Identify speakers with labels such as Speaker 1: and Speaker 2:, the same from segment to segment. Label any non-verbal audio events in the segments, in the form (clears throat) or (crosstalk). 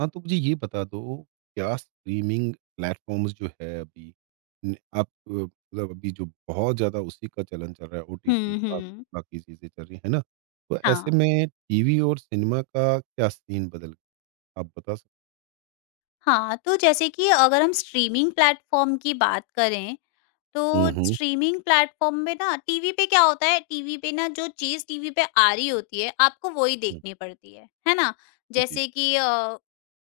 Speaker 1: हाँ, तो मुझे ये बता दो, क्या स्ट्रीमिंग प्लेटफ़ॉर्म्स जो है अभी न आप मतलब अभी जो बहुत ज़्यादा उसी का चलन चल रहा है, ओटीटीज़
Speaker 2: हुँ,
Speaker 1: बा
Speaker 2: हुँ।
Speaker 1: बाकी चीज़ें चल रही हैं, है ना? तो ऐसे
Speaker 2: हाँ,
Speaker 1: में टीवी और सिनेमा का क्या सीन बदल गया? आप बता सक
Speaker 2: हाँ, तो जैसे कि अगर हम स्ट्रीमिंग प्लेटफ़ॉर्म की बात करें,
Speaker 1: हुँ,
Speaker 2: तो
Speaker 1: हुँ,
Speaker 2: स्ट्रीमिंग प्लेटफ़ॉर्म में ना टीवी पे क्या होता है, टीवी पे ना जो चीज़ टीवी पे आ रही होती है, आपको वही
Speaker 1: हुँ।
Speaker 2: देखनी पड़ती है ना?
Speaker 1: जी।
Speaker 2: जैसे कि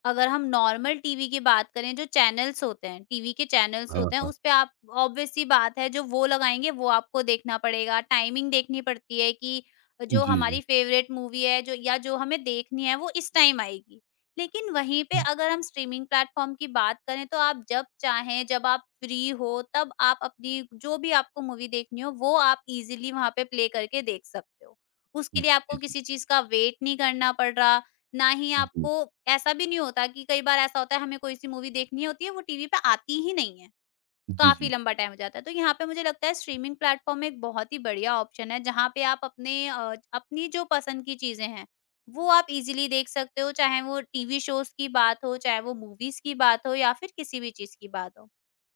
Speaker 2: अगर हम नॉर्मल टीवी की बात करें, जो चैनल्स होते हैं, टीवी के चैनल्स
Speaker 1: हाँ,
Speaker 2: होते हैं,
Speaker 1: हाँ।
Speaker 2: उस पे आप ऑब्वियस सी बात है, जो वो लगाएँगे, वो आपको देखना पड़ेगा। टाइमिंग देखनी पड़ती है कि जो
Speaker 1: जी, जी।
Speaker 2: हमारी फ़ेवरेट मूवी है, जो या जो हमें देखनी है, वो इस टाइम आएगी। लेकिन वहीं पे
Speaker 1: हुँ,
Speaker 2: अगर हम स्ट्रीमिंग प्लेटफ़ॉर्म की बात करें तो आप जब चाहें, जब आप फ्री हो तब आप अपनी जो भी आपको मूवी देखनी हो वो आप इज़िली वहाँ पे प्ले करके देख सकते हो।
Speaker 1: हुँ।
Speaker 2: उसके लिए
Speaker 1: जी,
Speaker 2: आपको
Speaker 1: जी।
Speaker 2: किसी चीज़ का वेट नहीं करना पड़ रहा, ना ही
Speaker 1: जी।
Speaker 2: आपको ऐसा भी नहीं होता कि कई बार ऐसा होता है हमें कोई-सी मूवी देखनी होती है वो टीवी पे आती ही नहीं है।
Speaker 1: जी,
Speaker 2: काफ़ी
Speaker 1: जी।
Speaker 2: लंबा टाइम हो जाता है। तो यहाँ पे मुझे लगता है स्ट्रीमिंग प्लेटफ़ॉर्म एक बहुत ही बढ़िया ऑप्शन है, जहाँ पे आप अपने अपनी जो पसंद की चीज़ें हैं, वो आप इज़िली देख सकते हो, चाहे वो टीवी शोज़ की बात हो, चाहे वो मूवीज़ की बात हो या फिर किसी भी चीज़ की बात हो।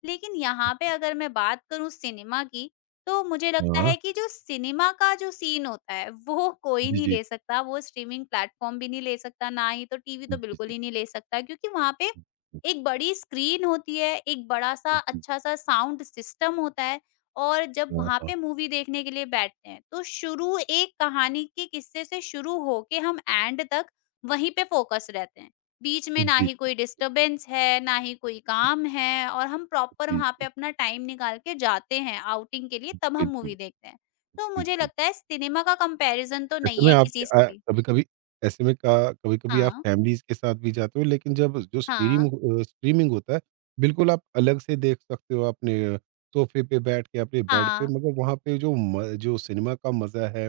Speaker 2: लेकिन यहाँ पे अगर मैं बात करूँ सिनेमा की, तो मुझे लगता
Speaker 1: हाँ।
Speaker 2: है कि जो सिनेमा का जो सीन होता है, वो कोई
Speaker 1: जी,
Speaker 2: नहीं
Speaker 1: जी।
Speaker 2: ले सकता, वो स्ट्रीमिंग प्लेटफ़ॉर्म भी नहीं ले सकता, ना ही तो टीवी तो
Speaker 1: जी,
Speaker 2: बिल्कुल
Speaker 1: जी।
Speaker 2: ही नहीं ले सकता क्योंकि वहाँ पे
Speaker 1: हुँ, हुँ।
Speaker 2: एक बड़ी स्क्रीन होती है, एक बड़ा-सा
Speaker 1: जी,
Speaker 2: अच्छा-सा साउंड सिस्टम होता है और जब
Speaker 1: हाँ,
Speaker 2: वहाँ
Speaker 1: हाँ।
Speaker 2: पे मूवी देखने के लिए बैठते हैं, तो शुरू एक कहानी के किस्से से शुरू होके हम एंड तक वहीं पे फ़ोकस रहते हैं। बीच में ना
Speaker 1: जी,
Speaker 2: ही कोई डिस्टर्बेंस है, ना ही कोई काम है और हम प्रॉपर
Speaker 1: जी,
Speaker 2: वहाँ पे
Speaker 1: जी।
Speaker 2: अपना टाइम निकाल के जाते हैं आउटिंग के लिए तब हम
Speaker 1: बिल्कुल,
Speaker 2: मूवी देखते हैं। तो मुझे
Speaker 1: बिल्कुल।
Speaker 2: लगता है सिनेमा का कंपैरिज़न तो
Speaker 1: ऐसे
Speaker 2: नहीं
Speaker 1: में
Speaker 2: है
Speaker 1: आप
Speaker 2: किसी से भी।
Speaker 1: कभी-कभी ऐसे में का कभी-कभी आप
Speaker 2: हाँ,
Speaker 1: फैमिलीज़ के साथ भी जाते हो लेकिन जब जो स्ट्रीम
Speaker 2: हाँ,
Speaker 1: स्ट्रीमिंग होता है, बिल्कुल आप अलग से देख सकते हो अपने सोफ़े पे बैठ के, अपने बेड पे
Speaker 2: हाँ,
Speaker 1: मगर वहाँ पे जो म जो सिनेमा का मज़ा है,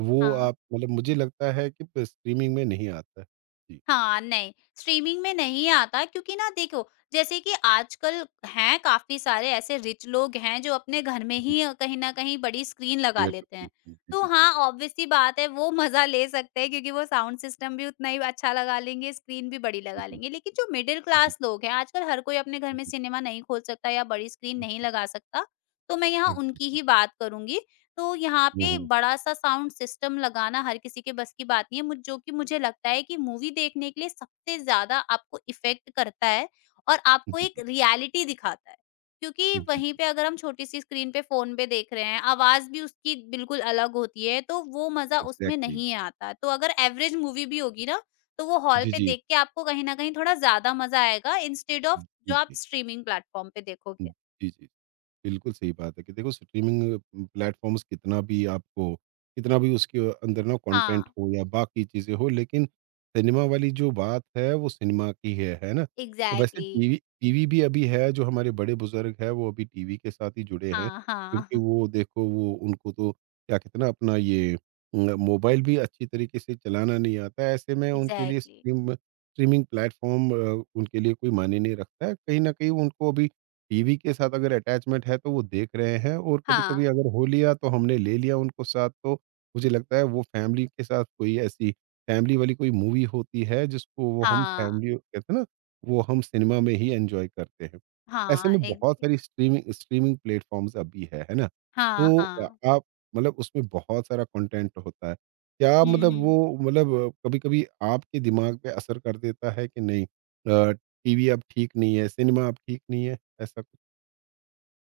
Speaker 1: वो
Speaker 2: हाँ।
Speaker 1: आप मतलब मुझे लगता है कि प स्ट्रीमिंग में नहीं आता है। जी,
Speaker 2: हाँ, नहीं, स्ट्रीमिंग में नहीं आता क्योंकि ना देखो, जैसे कि आजकल हैं काफ़ी सारे ऐसे रिच लोग हैं जो अपने घर में
Speaker 1: जी,
Speaker 2: ही कहीं न कहीं बड़ी स्क्रीन लगा
Speaker 1: थिएटर
Speaker 2: लेते
Speaker 1: में।
Speaker 2: हैं।
Speaker 1: जी,
Speaker 2: तो
Speaker 1: जी, जी।
Speaker 2: हाँ, ऑब्वियस सी बात है वो मज़ा ले सकते हैं क्योंकि वो साउंड सिस्टम भी उतना ही अच्छा लगा लेंगे, स्क्रीन भी बड़ी
Speaker 1: जी,
Speaker 2: लगा
Speaker 1: जी।
Speaker 2: लेंगे। लेकिन जो मिडल
Speaker 1: जी,
Speaker 2: क्लास लोग हैं, आजकल हर कोई अपने घर में
Speaker 1: जी,
Speaker 2: सिनेमा नहीं खोल सकता या बड़ी स्क्रीन नहीं
Speaker 1: जी।
Speaker 2: लगा सकता, तो मैं यहाँ उनकी
Speaker 1: एग्ज़ैक्ट
Speaker 2: ही बात करूँगी। तो यहाँ
Speaker 1: हुँ,
Speaker 2: पे
Speaker 1: हुँ।
Speaker 2: बड़ा-सा साउंड सिस्टम लगाना हर किसी के बस की बात नहीं है, मुझ जो कि मुझे लगता है कि मूवी देखने के लिए सबसे ज़्यादा आपको इफ़ेक्ट करता है और
Speaker 1: जी,
Speaker 2: आपको एक
Speaker 1: जी।
Speaker 2: रियलिटी दिखाता है। क्योंकि
Speaker 1: जी, जी।
Speaker 2: वहीं पे अगर हम छोटी-सी स्क्रीन पे फ़ोन पे देख रहे हैं, आवाज़ भी उसकी बिल्कुल अलग होती है, तो वो मज़ा उसमें
Speaker 1: एग्ज़ैक्टली।
Speaker 2: नहीं आता। तो अगर एवरेज मूवी भी होगी ना, तो वो हॉल
Speaker 1: जी,
Speaker 2: पे
Speaker 1: जी।
Speaker 2: देख के आपको कहीं न कहीं थोड़ा ज़्यादा मज़ा आएगा इंस्टेड ऑफ
Speaker 1: जी,
Speaker 2: जो आप
Speaker 1: जी।
Speaker 2: स्ट्रीमिंग प्लेटफ़ॉर्म पे देखोगे।
Speaker 1: जी, जी। बिल्कुल सही बात है कि देखो स्ट्रीमिंग प्लेटफॉर्म्स कितना भी आपको कितना भी उसके अंदर ना
Speaker 2: हाँ,
Speaker 1: कंटेंट हो या बाकी चीज़ें हो लेकिन सिनेमा वाली जो बात है वो सिनेमा की है ना? वैसे
Speaker 2: एग्ज़ैक्टली।
Speaker 1: टीवी टीवी भी अभी है जो हमारे बड़े बुज़ुर्ग हैं वो अभी टीवी के साथ ही जुड़े हैं
Speaker 2: हाँ,
Speaker 1: क्योंकि
Speaker 2: हाँ।
Speaker 1: वो देखो वो उनको तो क्या कहते हैं ना अपना ये मोबाइल भी अच्छी तरीके से चलाना नहीं आता है। ऐसे में उनके लिए
Speaker 2: एग्ज़ैक्टली।
Speaker 1: स्ट्रीमिंग प्लेटफॉर्म उनके लिए कोई मायने नहीं रखता है। कहीं न कहीं उनको अभी टीवी के साथ अगर अटैचमेंट है तो वो देख रहे हैं और
Speaker 2: हाँ,
Speaker 1: कभी-कभी अगर हो लिया तो हमने ले लिया उनको साथ तो मुझे लगता है वो फैमिली के साथ कोई ऐसी फैमिली वाली कोई मूवी होती है जिसको वो हम
Speaker 2: हाँ,
Speaker 1: फैमिली कहते हैं ना वो हम सिनेमा में ही एंजॉय करते हैं।
Speaker 2: हाँ,
Speaker 1: ऐसे में
Speaker 2: एक।
Speaker 1: बहुत सारी स्ट्रीमिंग स्ट्रीमिंग प्लेटफ़ॉर्म्स अभी है ना?
Speaker 2: हाँ,
Speaker 1: तो
Speaker 2: हाँ।
Speaker 1: आप मतलब उसमें बहुत सारा कंटेंट होता है। क्या
Speaker 2: हुँ,
Speaker 1: मतलब वो
Speaker 2: हुँ।
Speaker 1: मतलब कभी-कभी आपके दिमाग पे असर कर देता है कि नहीं टीवी अब ठीक नहीं है, सिनेमा अब ठीक नहीं है? ऐसा कुछ?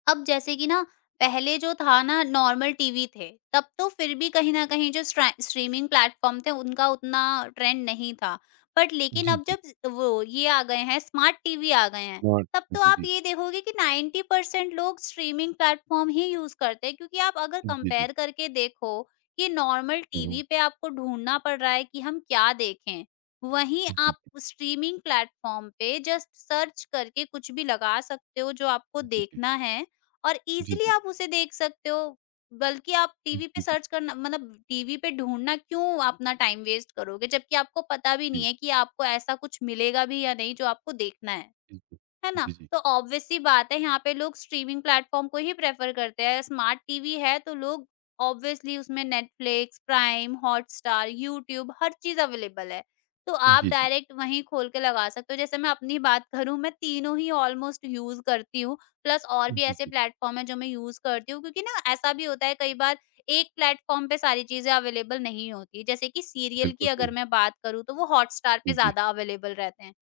Speaker 2: अब जैसे कि ना पहले जो था ना नॉर्मल टीवी थे, तब तो फिर भी कहीं न कहीं जो स्ट्रा स्ट्रीमिंग प्लेटफ़ॉर्म थे उनका उतना ट्रेंड नहीं था। बट लेकिन
Speaker 1: जी,
Speaker 2: अब
Speaker 1: जी।
Speaker 2: जब वो ये आ गए हैं स्मार्ट टीवी आ गए हैं,
Speaker 1: नॉट
Speaker 2: तब तो
Speaker 1: जी,
Speaker 2: आप
Speaker 1: जी।
Speaker 2: ये देखोगे कि 90% लोग स्ट्रीमिंग प्लेटफ़ॉर्म ही यूज़ करते हैं क्योंकि आप अगर
Speaker 1: जी, जी।
Speaker 2: कंपेयर करके देखो, कि नॉर्मल
Speaker 1: हुँ, हुँ।
Speaker 2: टीवी पे आपको ढूँढना पड़ रहा है कि हम क्या देखें? वहीं
Speaker 1: जी, जी।
Speaker 2: आप स्ट्रीमिंग प्लेटफ़ॉर्म पे जस्ट सर्च करके कुछ भी लगा सकते हो जो आपको
Speaker 1: जी, जी।
Speaker 2: देखना है और
Speaker 1: जी,
Speaker 2: इज़िली
Speaker 1: जी।
Speaker 2: आप उसे देख सकते हो, बल्कि आप टीवी पे
Speaker 1: जी, जी।
Speaker 2: सर्च करना मतलब टीवी पे ढूँढना क्यों अपना टाइम वेस्ट करोगे? जबकि आपको पता भी नहीं है कि आपको ऐसा कुछ मिलेगा भी या नहीं जो आपको देखना है।
Speaker 1: जी, जी,
Speaker 2: है ना?
Speaker 1: जी। जी, जी।
Speaker 2: तो ऑब्वियस सी बात है यहाँ पे लोग स्ट्रीमिंग प्लेटफ़ॉर्म को ही प्रेफ़र करते हैं। स्मार्ट टीवी है तो लोग ऑब्वियसली उसमें नेटफ्लिक्स, प्राइम, हॉटस्टार, यूट्यूब हर चीज़ अवेलेबल है। तो आप
Speaker 1: जी, जी।
Speaker 2: डायरेक्ट वहीं खोल के लगा सकते हो। जैसे मैं अपनी बात करूँ मैं तीनों ही ऑलमोस्ट यूज़ करती हूँ, प्लस और भी
Speaker 1: जी,
Speaker 2: ऐसे
Speaker 1: जी।
Speaker 2: प्लेटफ़ॉर्म हैं जो मैं यूज़ करती हूँ क्योंकि ना ऐसा भी होता है कई बार एक प्लेटफ़ॉर्म पे सारी चीज़ें अवेलेबल नहीं होती। जैसे कि सीरियल की
Speaker 1: बिल्कुल सही।
Speaker 2: अगर मैं बात करूँ तो वो हॉटस्टार पे
Speaker 1: जी, जी।
Speaker 2: ज़्यादा अवेलेबल रहते हैं।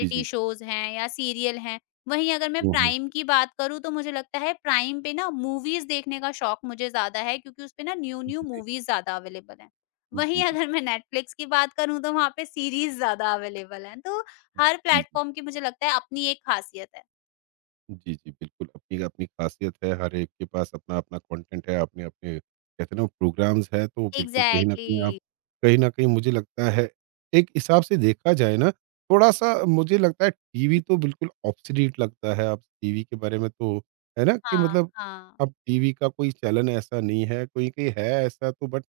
Speaker 1: जी, जी।
Speaker 2: शोज़ हैं या सीरियल हैं। वहीं अगर मैं
Speaker 1: हुँ, हुँ।
Speaker 2: प्राइम की बात करूँ तो मुझे लगता है प्राइम पे ना मूवीज़ देखने का शौक मुझे ज़्यादा है क्योंकि उसपे ना
Speaker 1: जी,
Speaker 2: न्यू-न्यू
Speaker 1: जी।
Speaker 2: मूवीज़ ज़्यादा अवेलेबल हैं।
Speaker 1: जी,
Speaker 2: वहीं
Speaker 1: जी।
Speaker 2: अगर मैं नेटफ्लिक्स की बात करूँ तो वहाँ पे सीरीज़ ज़्यादा अवेलेबल हैं। तो हर
Speaker 1: जी, जी।
Speaker 2: प्लेटफ़ॉर्म की मुझे लगता है अपनी एक ख़ासियत है।
Speaker 1: जी, जी, बिल्कुल, अपनी-अपनी ख़ासियत है, हर एक के पास अपना-अपना कंटेंट है, अपने-अपने कहते हैं ना प्रोग्राम्स हैं, तो बिल्कुल कहीं न
Speaker 2: एग्ज़ैक्टली।
Speaker 1: कहीं आप कहीं न कहीं मुझे लगता है, एक हिसाब से देखा जाए ना, थोड़ा-सा मुझे लगता है टीवी तो बिल्कुल ऑब्सोलीट लगता है, अब टीवी के बारे में तो है ना कि
Speaker 2: हाँ,
Speaker 1: मतलब
Speaker 2: हाँ।
Speaker 1: अब टीवी का कोई चलन ऐसा नहीं है, कोई-कोई है ऐसा तो बट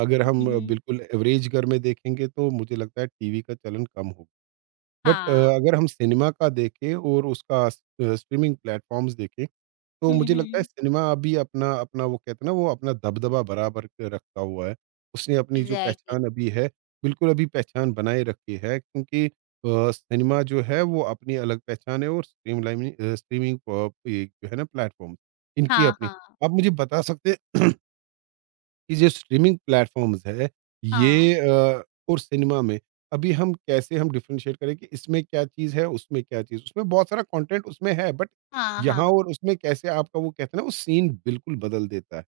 Speaker 1: अगर हम
Speaker 2: हुँ, हुँ।
Speaker 1: बिल्कुल एवरेज घर में देखेंगे, तो मुझे लगता है टीवी का चलन कम हो बट
Speaker 2: हाँ।
Speaker 1: अगर हम सिनेमा का देखें और उसका स स्ट्रीमिंग प्लेटफ़ॉर्म्स देखें, तो
Speaker 2: हुँ,
Speaker 1: मुझे लगता है
Speaker 2: हुँ।
Speaker 1: सिनेमा अभी अपना अपना वो कहते हैं ना, वो अपना दबदबा बराबर क रखा हुआ है। उसने अपनी जो
Speaker 2: एग्ज़ैक्टली।
Speaker 1: पहचान अभी है, बिल्कुल अभी पहचान बनाए रखी है क्योंकि सिनेमा जो है वो अपनी अलग पहचान है और स्ट्रीम लाइमिंग स्ट्रीमिंग प ये जो है ना प्लेटफ़ॉर्म, इनकी
Speaker 2: हाँ,
Speaker 1: अपनी।
Speaker 2: हाँ।
Speaker 1: आप मुझे बता सकते हैं (clears throat) ये जो स्ट्रीमिंग प्लेटफ़ॉर्म्स है,
Speaker 2: हाँ।
Speaker 1: ये अ, और सिनेमा में, अभी हम कैसे हम डिफरेंशिएट करें कि इसमें क्या चीज़ है, उसमें क्या चीज़ उसमें बहुत सारा कंटेंट उसमें है बट
Speaker 2: हाँ,
Speaker 1: यहाँ
Speaker 2: हाँ।
Speaker 1: और उसमें कैसे आपका वो कहते हैं ना वो सीन बिल्कुल बदल देता है।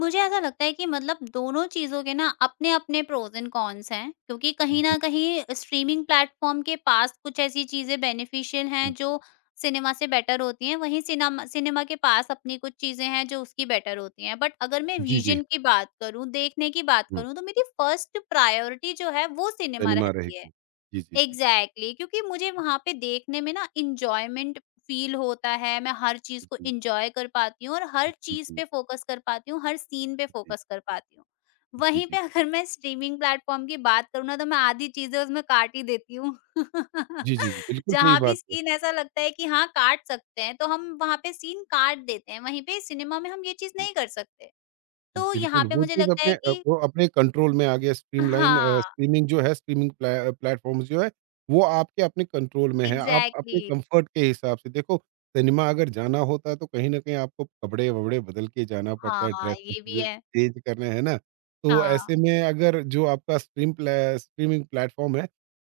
Speaker 2: मुझे ऐसा लगता है कि मतलब दोनों चीज़ों के ना अपने-अपने प्रोज़ एंड कॉन्स हैं, क्योंकि कहीं
Speaker 1: जी,
Speaker 2: न कहीं स्ट्रीमिंग प्लेटफ़ॉर्म के पास कुछ ऐसी चीज़ें बेनिफिशियल हैं
Speaker 1: जी,
Speaker 2: जो सिनेमा से बेटर होती हैं, वहीं सिनम सिनेमा के पास अपनी कुछ चीज़ें हैं जो उसकी बेटर होती हैं। बट अगर मैं
Speaker 1: जी, जी,
Speaker 2: विज़न की बात करूँ, देखने की बात
Speaker 1: हुँ,
Speaker 2: करूँ, तो मेरी फर्स्ट प्रायोरिटी जो है वो सिनेमा
Speaker 1: सिनेमा
Speaker 2: रहती है।
Speaker 1: रहेगी। जी, जी, जी,
Speaker 2: एग्जैक्टली exactly, क्योंकि मुझे वहां पे देखने में ना इंजॉयमेंट फील होता है। मैं हर चीज
Speaker 1: जी,
Speaker 2: को
Speaker 1: जी,
Speaker 2: इंजॉय कर पाती हूँ और हर
Speaker 1: जी,
Speaker 2: चीज
Speaker 1: जी,
Speaker 2: पे फोकस कर पाती हूँ, हर सीन पे
Speaker 1: जी,
Speaker 2: फोकस कर पाती हूँ। वहीं पे
Speaker 1: जी,
Speaker 2: अगर मैं स्ट्रीमिंग प्लेटफॉर्म की बात करूँ ना तो मैं आधी चीजें उसमें काट ही देती हूँ। (laughs)
Speaker 1: जी, जी, जी, बिल्कुल सही
Speaker 2: जहां भी
Speaker 1: बात है। जी।
Speaker 2: सीन ऐसा लगता है कि हाँ काट सकते हैं तो हम वहां पे सीन काट देते हैं, वहीं पे सिनेमा में हम ये चीज नहीं कर सकते। तो यहाँ
Speaker 1: बिल्कुल,
Speaker 2: पे
Speaker 1: वो
Speaker 2: मुझे
Speaker 1: चीज़
Speaker 2: लगता
Speaker 1: अपने
Speaker 2: है कि
Speaker 1: वो अपने कंट्रोल में आ गया स्ट्रीमलाइन
Speaker 2: हाँ
Speaker 1: स्ट्रीमिंग जो है स्ट्रीमिंग प्ला प्लेटफ़ॉर्म्स जो है, वो आपके अपने कंट्रोल में है, आप
Speaker 2: एग्जैक्टली
Speaker 1: अपने
Speaker 2: exactly,
Speaker 1: कम्फ़र्ट के हिसाब से देखो, सिनेमा अगर जाना होता है तो कहीं न कहीं आपको कपड़े-वपड़े बदल के जाना पड़ता है,
Speaker 2: हाँ
Speaker 1: ड्रेस
Speaker 2: ये भी
Speaker 1: ज
Speaker 2: है।
Speaker 1: चेंज करने है ना? तो
Speaker 2: हाँ।
Speaker 1: ऐसे में अगर जो आपका स्ट्रीमिंग प्लेटफ़ॉर्म है,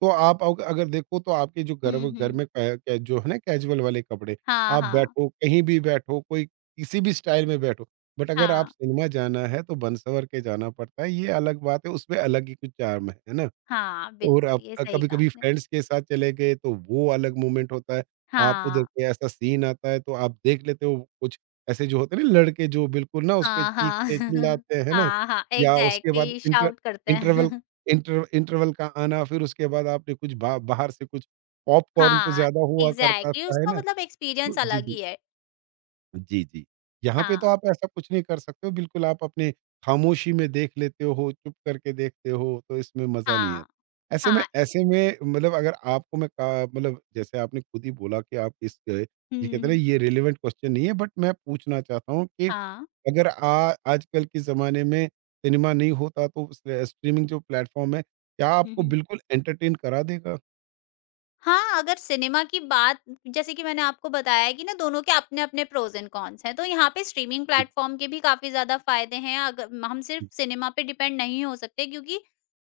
Speaker 1: तो आप अग अगर देखो तो आपके जो घर
Speaker 2: हुँ,
Speaker 1: व घर
Speaker 2: हुँ।
Speaker 1: में कै कै जो है ना कैजुअल वाले कपड़े,
Speaker 2: हाँ,
Speaker 1: आप
Speaker 2: हाँ।
Speaker 1: बैठो, कहीं भी बैठो, कोई किसी भी स्टाइल में बैठो। बट अगर आप
Speaker 2: हाँ,
Speaker 1: सिनेमा जाना है तो बन-सवर के जाना पड़ता है, ये अलग बात है, उसमें अलग ही कुछ चार्म है ना?
Speaker 2: हाँ,
Speaker 1: और आप
Speaker 2: बिल्कुल, ये सही कहा
Speaker 1: कभी-कभी
Speaker 2: आपने।
Speaker 1: फ्रेंड्स के साथ चले गए तो वो अलग मोमेंट होता है, आप उधर
Speaker 2: हाँ,
Speaker 1: कोई ऐसा सीन आता है तो आप देख लेते हो कुछ ऐसे जो होते हैं ना लड़के जो बिल्कुल ना उस पे
Speaker 2: हाँ, हाँ।
Speaker 1: चीखते,
Speaker 2: (laughs)
Speaker 1: चिल्लाते हैं, है ना?
Speaker 2: हाँ, हाँ,
Speaker 1: या उसके बाद
Speaker 2: एग्ज़ैक्टली शाउट करते
Speaker 1: इंटरवल
Speaker 2: हैं। (laughs)
Speaker 1: इंटरवल का आना फिर उसके बाद आपने कुछ बा बाहर से कुछ पॉपकॉर्न तो
Speaker 2: हाँ,
Speaker 1: ज़्यादा हुआ करता
Speaker 2: एग्ज़ैक्टली
Speaker 1: था, है
Speaker 2: उसका
Speaker 1: ना?
Speaker 2: मतलब
Speaker 1: तो
Speaker 2: एक्सपीरियंस
Speaker 1: जी,
Speaker 2: अलग
Speaker 1: जी।
Speaker 2: ही है।
Speaker 1: जी, जी। यहाँ पे तो
Speaker 2: हाँ,
Speaker 1: आप ऐसा कुछ नहीं कर सकते हो, बिल्कुल आप अपने खामोशी में देख लेते हो, चुप करके देखते हो, तो इसमें मज़ा नहीं है।
Speaker 2: हाँ, हाँ।
Speaker 1: ऐसे में मतलब अगर आपको मैं का मतलब जैसे आपने खुद ही बोला कि आप इस ये
Speaker 2: हुँ,
Speaker 1: कहते हैं ना
Speaker 2: हुँ।
Speaker 1: ये रिलेवेंट क्वेश्चन नहीं है, बट मैं पूछना चाहता हूँ कि
Speaker 2: हाँ।
Speaker 1: अगर आ आजकल के ज़माने में सिनेमा नहीं होता तो उस स्ट्रीमिंग जो प्लेटफ़ॉर्म है, क्या
Speaker 2: हुँ,
Speaker 1: आपको
Speaker 2: हुँ।
Speaker 1: बिल्कुल एंटरटेन करा देगा?
Speaker 2: हाँ, अगर सिनेमा की बात जैसे कि मैंने आपको बताया है कि ना दोनों के अपने-अपने प्रोज़ एंड कॉन्स हैं, तो यहाँ पे स्ट्रीमिंग
Speaker 1: जी,
Speaker 2: प्लेटफ़ॉर्म के भी काफ़ी ज़्यादा फ़ायदे हैं, अग हम सिर्फ़
Speaker 1: जी,
Speaker 2: सिनेमा पे डिपेंड नहीं हो सकते क्योंकि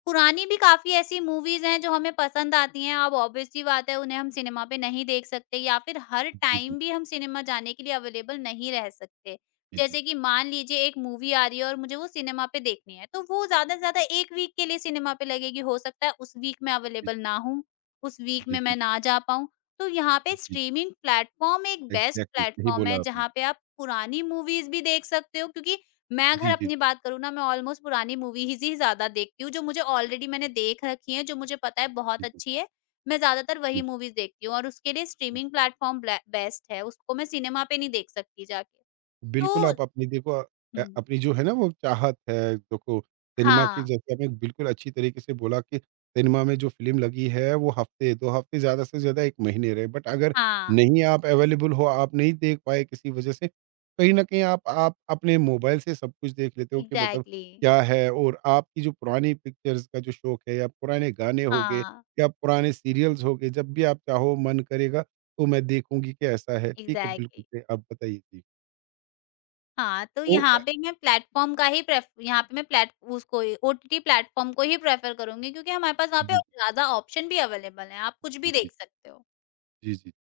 Speaker 2: पुरानी भी काफ़ी ऐसी मूवीज़ हैं जो हमें पसंद आती हैं, अब ऑब्वियस सी बात है उन्हें हम सिनेमा पे नहीं देख सकते या फिर हर
Speaker 1: जी, जी, जी,
Speaker 2: टाइम भी हम सिनेमा जाने के लिए अवेलेबल नहीं रह सकते।
Speaker 1: जी, जी, जी,
Speaker 2: जैसे कि मान लीजिए एक मूवी आ रही है और मुझे वो सिनेमा पे देखनी है, तो वो ज़्यादा से ज़्यादा 1 वीक के लिए सिनेमा पे लगेगी, हो सकता है उस वीक मैं
Speaker 1: जी,
Speaker 2: अवेलेबल ना हूँ, उस वीक
Speaker 1: जी,
Speaker 2: में मैं
Speaker 1: जी,
Speaker 2: ना जा पाऊँ। तो यहाँ पे
Speaker 1: जी, जी,
Speaker 2: स्ट्रीमिंग प्लेटफ़ॉर्म एक बेस्ट
Speaker 1: एग्ज़ैक्टली सही
Speaker 2: प्लेटफ़ॉर्म
Speaker 1: बोला
Speaker 2: है,
Speaker 1: आपने।
Speaker 2: जहाँ पे आप पुरानी मूवीज़ भी देख सकते हो क्योंकि मैं
Speaker 1: জি,
Speaker 2: अगर
Speaker 1: জি,
Speaker 2: अपनी बात करूँ ना मैं ऑलमोस्ट पुरानी मूवीज़ ही ज़्यादा देखती हूँ, जो मुझे ऑलरेडी मैंने देख रखी है, जो मुझे पता है
Speaker 1: জি,
Speaker 2: बहुत
Speaker 1: জি,
Speaker 2: अच्छी है। मैं ज़्यादातर
Speaker 1: জি।
Speaker 2: वही मूवीज़ देखती हूँ और उसके लिए स्ट्रीमिंग प्लेटफ़ॉर्म ब्ले बेस्ट है, उसको मैं सिनेमा पे नहीं देख सकती जाके। तो
Speaker 1: बिल्कुल, आप अपनी देखो
Speaker 2: हुँ,
Speaker 1: अपनी जो है ना वो चाहत है, देखो सिनेमा की
Speaker 2: हाँ,
Speaker 1: जैसे आपने बिल्कुल अच्छी तरीके से बोला कि सिनेमा में जो फ़िल्म लगी है वो हफ़्ते, 2 हफ़्ते ज़्यादा से ज़्यादा 1 महीने रहे। बट अगर
Speaker 2: हाँ,
Speaker 1: नहीं आप अवेलेबल हो, आप नहीं देख पाए किसी वज़ह से, कहीं न कहीं आप अपने मोबाइल से सब कुछ देख लेते हो कि मतलब
Speaker 2: एग्ज़ैक्टली।
Speaker 1: क्या है और आपकी जो पुरानी पिक्चर्स का जो शौक है या पुराने गाने हो गए
Speaker 2: हाँ,
Speaker 1: या पुराने सीरियल्स हो गए, जब भी आप चाहो मन करेगा तो मैं देखूँगी कि ऐसा है। ठीक है, बिल्कुल
Speaker 2: एग्ज़ैक्टली।
Speaker 1: सही, आप बताइए? जी।
Speaker 2: हाँ, तो
Speaker 1: तो
Speaker 2: यहाँ पे मैं प्लेट उसको ही ओटीटी प्लेटफ़ॉर्म को ही प्रेफ़र करूँगी क्योंकि हमारे पास वहाँ पे
Speaker 1: जी,
Speaker 2: ज़्यादा ऑप्शन भी अवेलेबल हैं, आप कुछ
Speaker 1: जी,
Speaker 2: भी
Speaker 1: जी,
Speaker 2: देख सकते हो।
Speaker 1: जी, जी।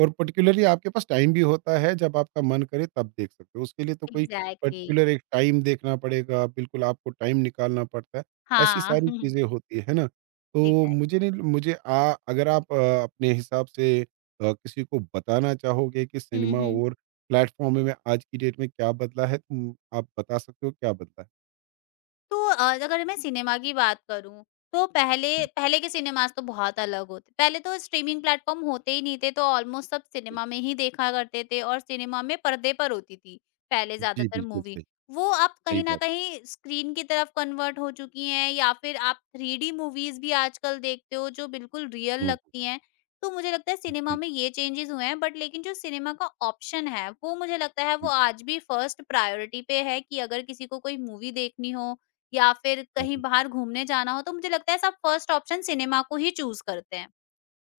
Speaker 1: और पर्टिकुलरली आपके पास टाइम भी होता है, जब आपका मन करे तब देख सकते हो। उसके लिए तो कोई
Speaker 2: एग्ज़ैक्टली।
Speaker 1: पर्टिकुलर एक टाइम देखना पड़ेगा, बिल्कुल आपको टाइम निकालना पड़ता है। ऐसी
Speaker 2: हाँ,
Speaker 1: सारी
Speaker 2: (laughs)
Speaker 1: चीज़ें होती हैं, है ना? तो
Speaker 2: एग्ज़ैक्टली।
Speaker 1: मुझे नहीं मुझे आ अगर आप अपने हिसाब से किसी को बताना चाहोगे कि
Speaker 2: हुँ,
Speaker 1: सिनेमा
Speaker 2: हुँ।
Speaker 1: और प्लेटफ़ॉर्म में आज की डेट में क्या बदला है? आप बता सकते हो क्या बदला है?
Speaker 2: तो अगर मैं सिनेमा की बात करूँ, तो पहले
Speaker 1: हुँ।
Speaker 2: पहले के सिनेमाज़ तो बहुत अलग होते, पहले तो स्ट्रीमिंग प्लेटफ़ॉर्म होते ही नहीं थे, तो ऑलमोस्ट सब
Speaker 1: जी,
Speaker 2: सिनेमा में ही देखा करते थे और सिनेमा में पर्दे पर होती थी, पहले
Speaker 1: जी,
Speaker 2: ज़्यादातर
Speaker 1: बिल्कुल
Speaker 2: मूवी।
Speaker 1: सही,
Speaker 2: वो अब
Speaker 1: सही
Speaker 2: कहीं न
Speaker 1: बात।
Speaker 2: कहीं स्क्रीन की तरफ कन्वर्ट हो चुकी हैं या फिर आप थ्री डी मूवीज़ भी आजकल देखते हो, जो बिल्कुल रियल
Speaker 1: हुँ,
Speaker 2: लगती हैं। तो मुझे लगता है सिनेमा
Speaker 1: जी,
Speaker 2: में ये चेंजेज़ हुए हैं, बट लेकिन जो सिनेमा का ऑप्शन है, वो मुझे लगता है वो
Speaker 1: जी।
Speaker 2: आज भी फर्स्ट प्रायोरिटी पे है कि अगर किसी को कोई मूवी देखनी हो या फिर
Speaker 1: हाँ,
Speaker 2: कहीं
Speaker 1: हाँ।
Speaker 2: बाहर घूमने जाना हो तो मुझे लगता है सब फर्स्ट ऑप्शन सिनेमा को ही चूज़ करते हैं,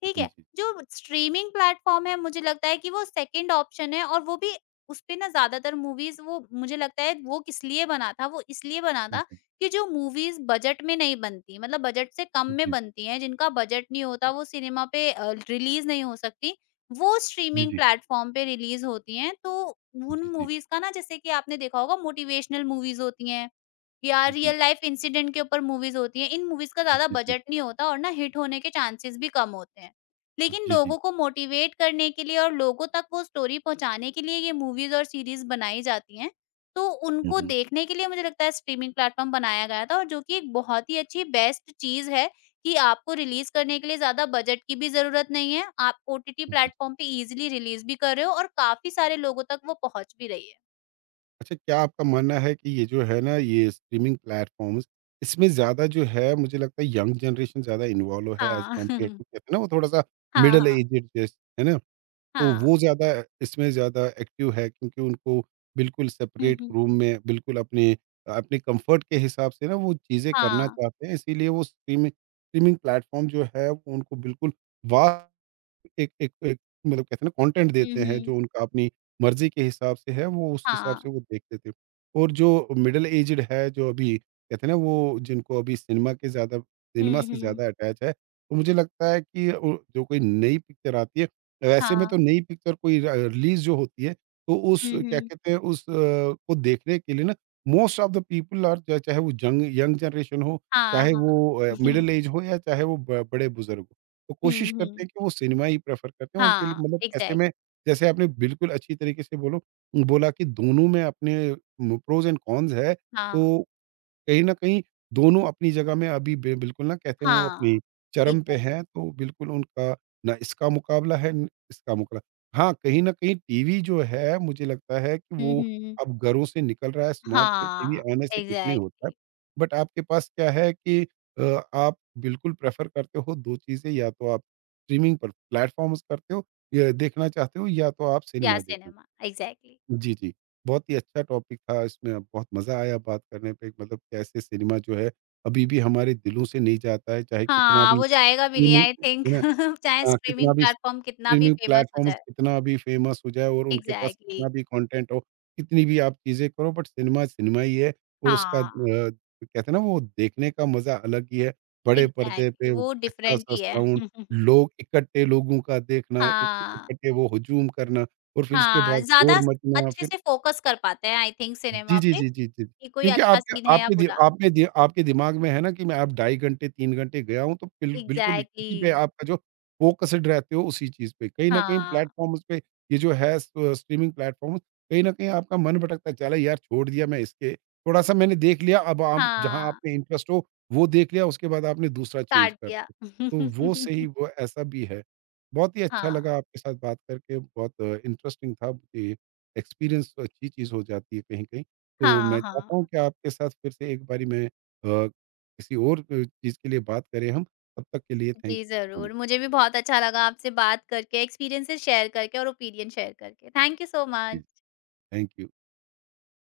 Speaker 2: ठीक
Speaker 1: जी,
Speaker 2: है?
Speaker 1: जी।
Speaker 2: जो स्ट्रीमिंग प्लेटफ़ॉर्म है मुझे लगता है कि वो सेकंड ऑप्शन है और वो भी उसपे ना ज़्यादातर मूवीज़ वो मुझे लगता है वो किस लिए बना था, वो इसलिए बना
Speaker 1: हुँ,
Speaker 2: था
Speaker 1: हुँ।
Speaker 2: कि जो मूवीज़ बजट में नहीं बनती मतलब बजट से कम
Speaker 1: जी,
Speaker 2: में
Speaker 1: जी।
Speaker 2: बनती हैं, जिनका बजट नहीं होता वो सिनेमा पे रिलीज़ नहीं हो सकती, वो
Speaker 1: जी,
Speaker 2: स्ट्रीमिंग
Speaker 1: जी।
Speaker 2: प्लेटफ़ॉर्म पे रिलीज़ होती हैं। तो उन
Speaker 1: जी, जी।
Speaker 2: मूवीज़ का ना जैसे कि आपने देखा होगा मोटिवेशनल मूवीज़ होती हैं या
Speaker 1: जी, जी।
Speaker 2: रियल लाइफ इंसिडेंट के ऊपर मूवीज होती हैं। इन मूवीज का ज़्यादा
Speaker 1: जी, जी।
Speaker 2: बजट नहीं होता और ना हिट होने के चांसेस भी कम होते हैं। लेकिन
Speaker 1: जी, जी।
Speaker 2: लोगों को मोटिवेट करने के लिए और लोगों तक वो स्टोरी पहुँचाने के लिए ये मूवीज और सीरीज बनाई जाती हैं। तो
Speaker 1: हुँ,
Speaker 2: उनको
Speaker 1: हुँ।
Speaker 2: देखने के लिए मुझे लगता है स्ट्रीमिंग प्लेटफ़ॉर्म बनाया गया था और जो कि एक बहुत ही अच्छी बेस्ट चीज़ है कि आपको रिलीज़ करने के लिए ज़्यादा बजट की भी ज़रूरत नहीं है। आप ओटीटी
Speaker 1: जी।
Speaker 2: प्लेटफ़ॉर्म पे ईज़िली रिलीज़ भी कर रहे हो और काफ़ी सारे लोगों तक वो पहुँच भी रही है।
Speaker 1: अच्छा क्या आपका मानना है कि ये जो है ना ये स्ट्रीमिंग प्लेटफ़ॉर्म्स इसमें ज़्यादा जो है मुझे लगता है यंग जनरेशन ज़्यादा इन्वॉल्व है एज़
Speaker 2: हाँ।
Speaker 1: कम्पेयर
Speaker 2: (laughs)
Speaker 1: टू कहते हैं ना वो थोड़ा-सा
Speaker 2: हाँ,
Speaker 1: मिडल
Speaker 2: हाँ।
Speaker 1: एजेड जैस है ना? तो
Speaker 2: हाँ।
Speaker 1: वो ज़्यादा इसमें ज़्यादा एक्टिव है क्योंकि उनको बिल्कुल
Speaker 2: हुँ,
Speaker 1: सेपरेट
Speaker 2: हुँ।
Speaker 1: रूम में बिल्कुल अपने अपने कम्फ़र्ट के हिसाब से ना वो चीज़ें करना
Speaker 2: हाँ।
Speaker 1: चाहते हैं इसीलिए वो स्ट्रीमिंग स्ट्रीमिंग प्लेटफ़ॉर्म जो है वो उनको बिल्कुल वा एक एक एक मतलब कहते हैं ना कंटेंट
Speaker 2: हुँ,
Speaker 1: देते हैं
Speaker 2: हुँ।
Speaker 1: जो उनका अपनी मर्ज़ी के हिसाब से है, वो उस हिसाब
Speaker 2: हाँ।
Speaker 1: से वो देखते थे। और जो मिडल एज्ड है, जो अभी कहते हैं ना वो जिनको अभी सिनेमा के ज़्यादा सिनेमा
Speaker 2: हुँ,
Speaker 1: से
Speaker 2: हुँ।
Speaker 1: ज़्यादा अटैच है, तो मुझे लगता है कि ओ जो कोई नई पिक्चर आती है, वैसे में तो
Speaker 2: हाँ।
Speaker 1: नई पिक्चर कोई र रिलीज़ जो होती है, तो उस
Speaker 2: हुँ,
Speaker 1: क्या
Speaker 2: हुँ।
Speaker 1: कहते हैं उस को देखने के लिए ना most of the people are च चाहे वो जंग यंग जनरेशन हो,
Speaker 2: हाँ,
Speaker 1: चाहे
Speaker 2: हाँ।
Speaker 1: वो
Speaker 2: (laughs)
Speaker 1: मिडल एज हो या चाहे वो ब बड़े बुज़ुर्ग हो। तो कोशिश
Speaker 2: हुँ,
Speaker 1: करते
Speaker 2: हुँ।
Speaker 1: हैं कि वो सिनेमा ही प्रेफ़र करते हैं उनके लिए
Speaker 2: हाँ,
Speaker 1: मतलब ऐसे में
Speaker 2: एग्ज़ैक्टली।
Speaker 1: जैसे आपने बिल्कुल अच्छी तरीके से बोलो बोला कि दोनों में अपने प्रोज़ एंड कॉन्स है,
Speaker 2: हाँ।
Speaker 1: तो कहीं न कहीं दोनों अपनी जगह में अभी बे बिल्कुल ना कहते हैं वो
Speaker 2: हाँ।
Speaker 1: अपनी चरम पे
Speaker 2: एग्ज़ैक्टली।
Speaker 1: हैं, तो बिल्कुल उनका ना इसका मुकाबला है, न इसका मुकाबला हाँ, कहीं न कहीं टीवी जो है मुझे लगता है कि
Speaker 2: हुँ,
Speaker 1: वो
Speaker 2: हुँ।
Speaker 1: अब घरों से निकल रहा है, स्मार्ट टीवी
Speaker 2: हाँ,
Speaker 1: आने से कुछ नहीं होता है।
Speaker 2: एग्ज़ैक्टली।
Speaker 1: बट आपके पास क्या है कि आप बिल्कुल प्रेफ़र करते हो 2 चीज़ें या तो आप स्ट्रीमिंग पर प्लेटफ़ॉर्म्स करते हो, या देखना चाहते हो या तो आप
Speaker 2: या
Speaker 1: सिनेमा देखना
Speaker 2: सिनेमा एग्ज़ैक्टली।
Speaker 1: जी, जी। बहुत ही अच्छा टॉपिक था इसमें अब बहुत मज़ा आया बात करने पे मतलब कैसे सिनेमा जो है अभी भी हमारे दिलों से नहीं जाता है चाहे कितना
Speaker 2: हाँ,
Speaker 1: भी
Speaker 2: वो जाएगा भी नहीं
Speaker 1: स्ट्रीमिंग
Speaker 2: आई थिंक।
Speaker 1: है ना?
Speaker 2: (laughs) चाहे स्ट्रीमिंग
Speaker 1: कितना भी
Speaker 2: प्लेटफ़ॉर्म कितना भी
Speaker 1: स्ट्रीमिंग
Speaker 2: फ़ेमस हो
Speaker 1: प्लेटफ़ॉर्म्स
Speaker 2: जाए।
Speaker 1: कितना भी फ़ेमस हो जाए और उनके पास
Speaker 2: एग्ज़ैक्टली।
Speaker 1: कितना भी कंटेंट हो, कितनी भी आप चीज़ें करो बट सिनेमा सिनेमा ही है और उसका
Speaker 2: हाँ,
Speaker 1: कहते हैं ना वो देखने का मज़ा अलग ही है। बड़े पर्दे पे
Speaker 2: एग्ज़ैक्टली वो डिफ़रेंट
Speaker 1: अच्छा-सा
Speaker 2: ही है।
Speaker 1: साउंड,
Speaker 2: (laughs)
Speaker 1: लोग इकट्ठे लोगों का देखना,
Speaker 2: हाँ।
Speaker 1: इकट्ठे वो हुजूम करना और फिर उसके
Speaker 2: हाँ,
Speaker 1: बाद
Speaker 2: ज़्यादा
Speaker 1: शोर मचना
Speaker 2: अच्छे
Speaker 1: फिर
Speaker 2: से फ़ोकस कर पाते हैं आई थिंक
Speaker 1: जी,
Speaker 2: सिनेमा
Speaker 1: जी,
Speaker 2: पे।
Speaker 1: जी, जी, जी।
Speaker 2: कि कोई
Speaker 1: क्योंकि
Speaker 2: अच्छा
Speaker 1: आपके
Speaker 2: सीन है या
Speaker 1: आपके दि
Speaker 2: बुरा।
Speaker 1: आपके दि आपके दिमाग में है ना कि मैं अब ढाई घंटे, 3 घंटे गया हूँ तो बिल्कुल
Speaker 2: एग्ज़ैक्टली।
Speaker 1: इसी पे आपका जो फ़ोकस्ड रहते हो उसी चीज़ पे। कहीं न कहीं
Speaker 2: हाँ,
Speaker 1: प्लेटफ़ॉर्म्स पे ये जो है स स्ट्रीमिंग प्लेटफ़ॉर्म कहीं न कहीं आपका मन भटकता है, चलो यार छोड़ दिया मैं इसके थोड़ा-सा मैंने देख लिया अब आप जहाँ आप
Speaker 2: हाँ,
Speaker 1: में इंटरेस्ट हो वो देख लिया उसके बाद आपने दूसरा चेंज
Speaker 2: काट
Speaker 1: कर
Speaker 2: दिया।
Speaker 1: दिया। तो वो सही
Speaker 2: (laughs)
Speaker 1: वो ऐसा भी है। बहुत ही अच्छा
Speaker 2: हाँ,
Speaker 1: लगा आपके साथ बात करके बहुत इंटरेस्टिंग था ये एक्सपीरियंस अच्छी चीज़ हो जाती है कहीं-कहीं। तो
Speaker 2: हाँ,
Speaker 1: मैं चाहता हूँ
Speaker 2: हाँ।
Speaker 1: कि आपके साथ फिर से एक बारी मैं किसी और चीज़ के लिए बात करें हम। तब तक के लिए थैंक
Speaker 2: जी,
Speaker 1: यू सो मच।
Speaker 2: ज़रूर। मुझे भी बहुत अच्छा लगा आपसे बात करके, एक्सपीरियंसेस शेयर करके और ओपिनियन शेयर करके। थैंक यू सो
Speaker 1: जी,
Speaker 2: मच।
Speaker 1: Thank you.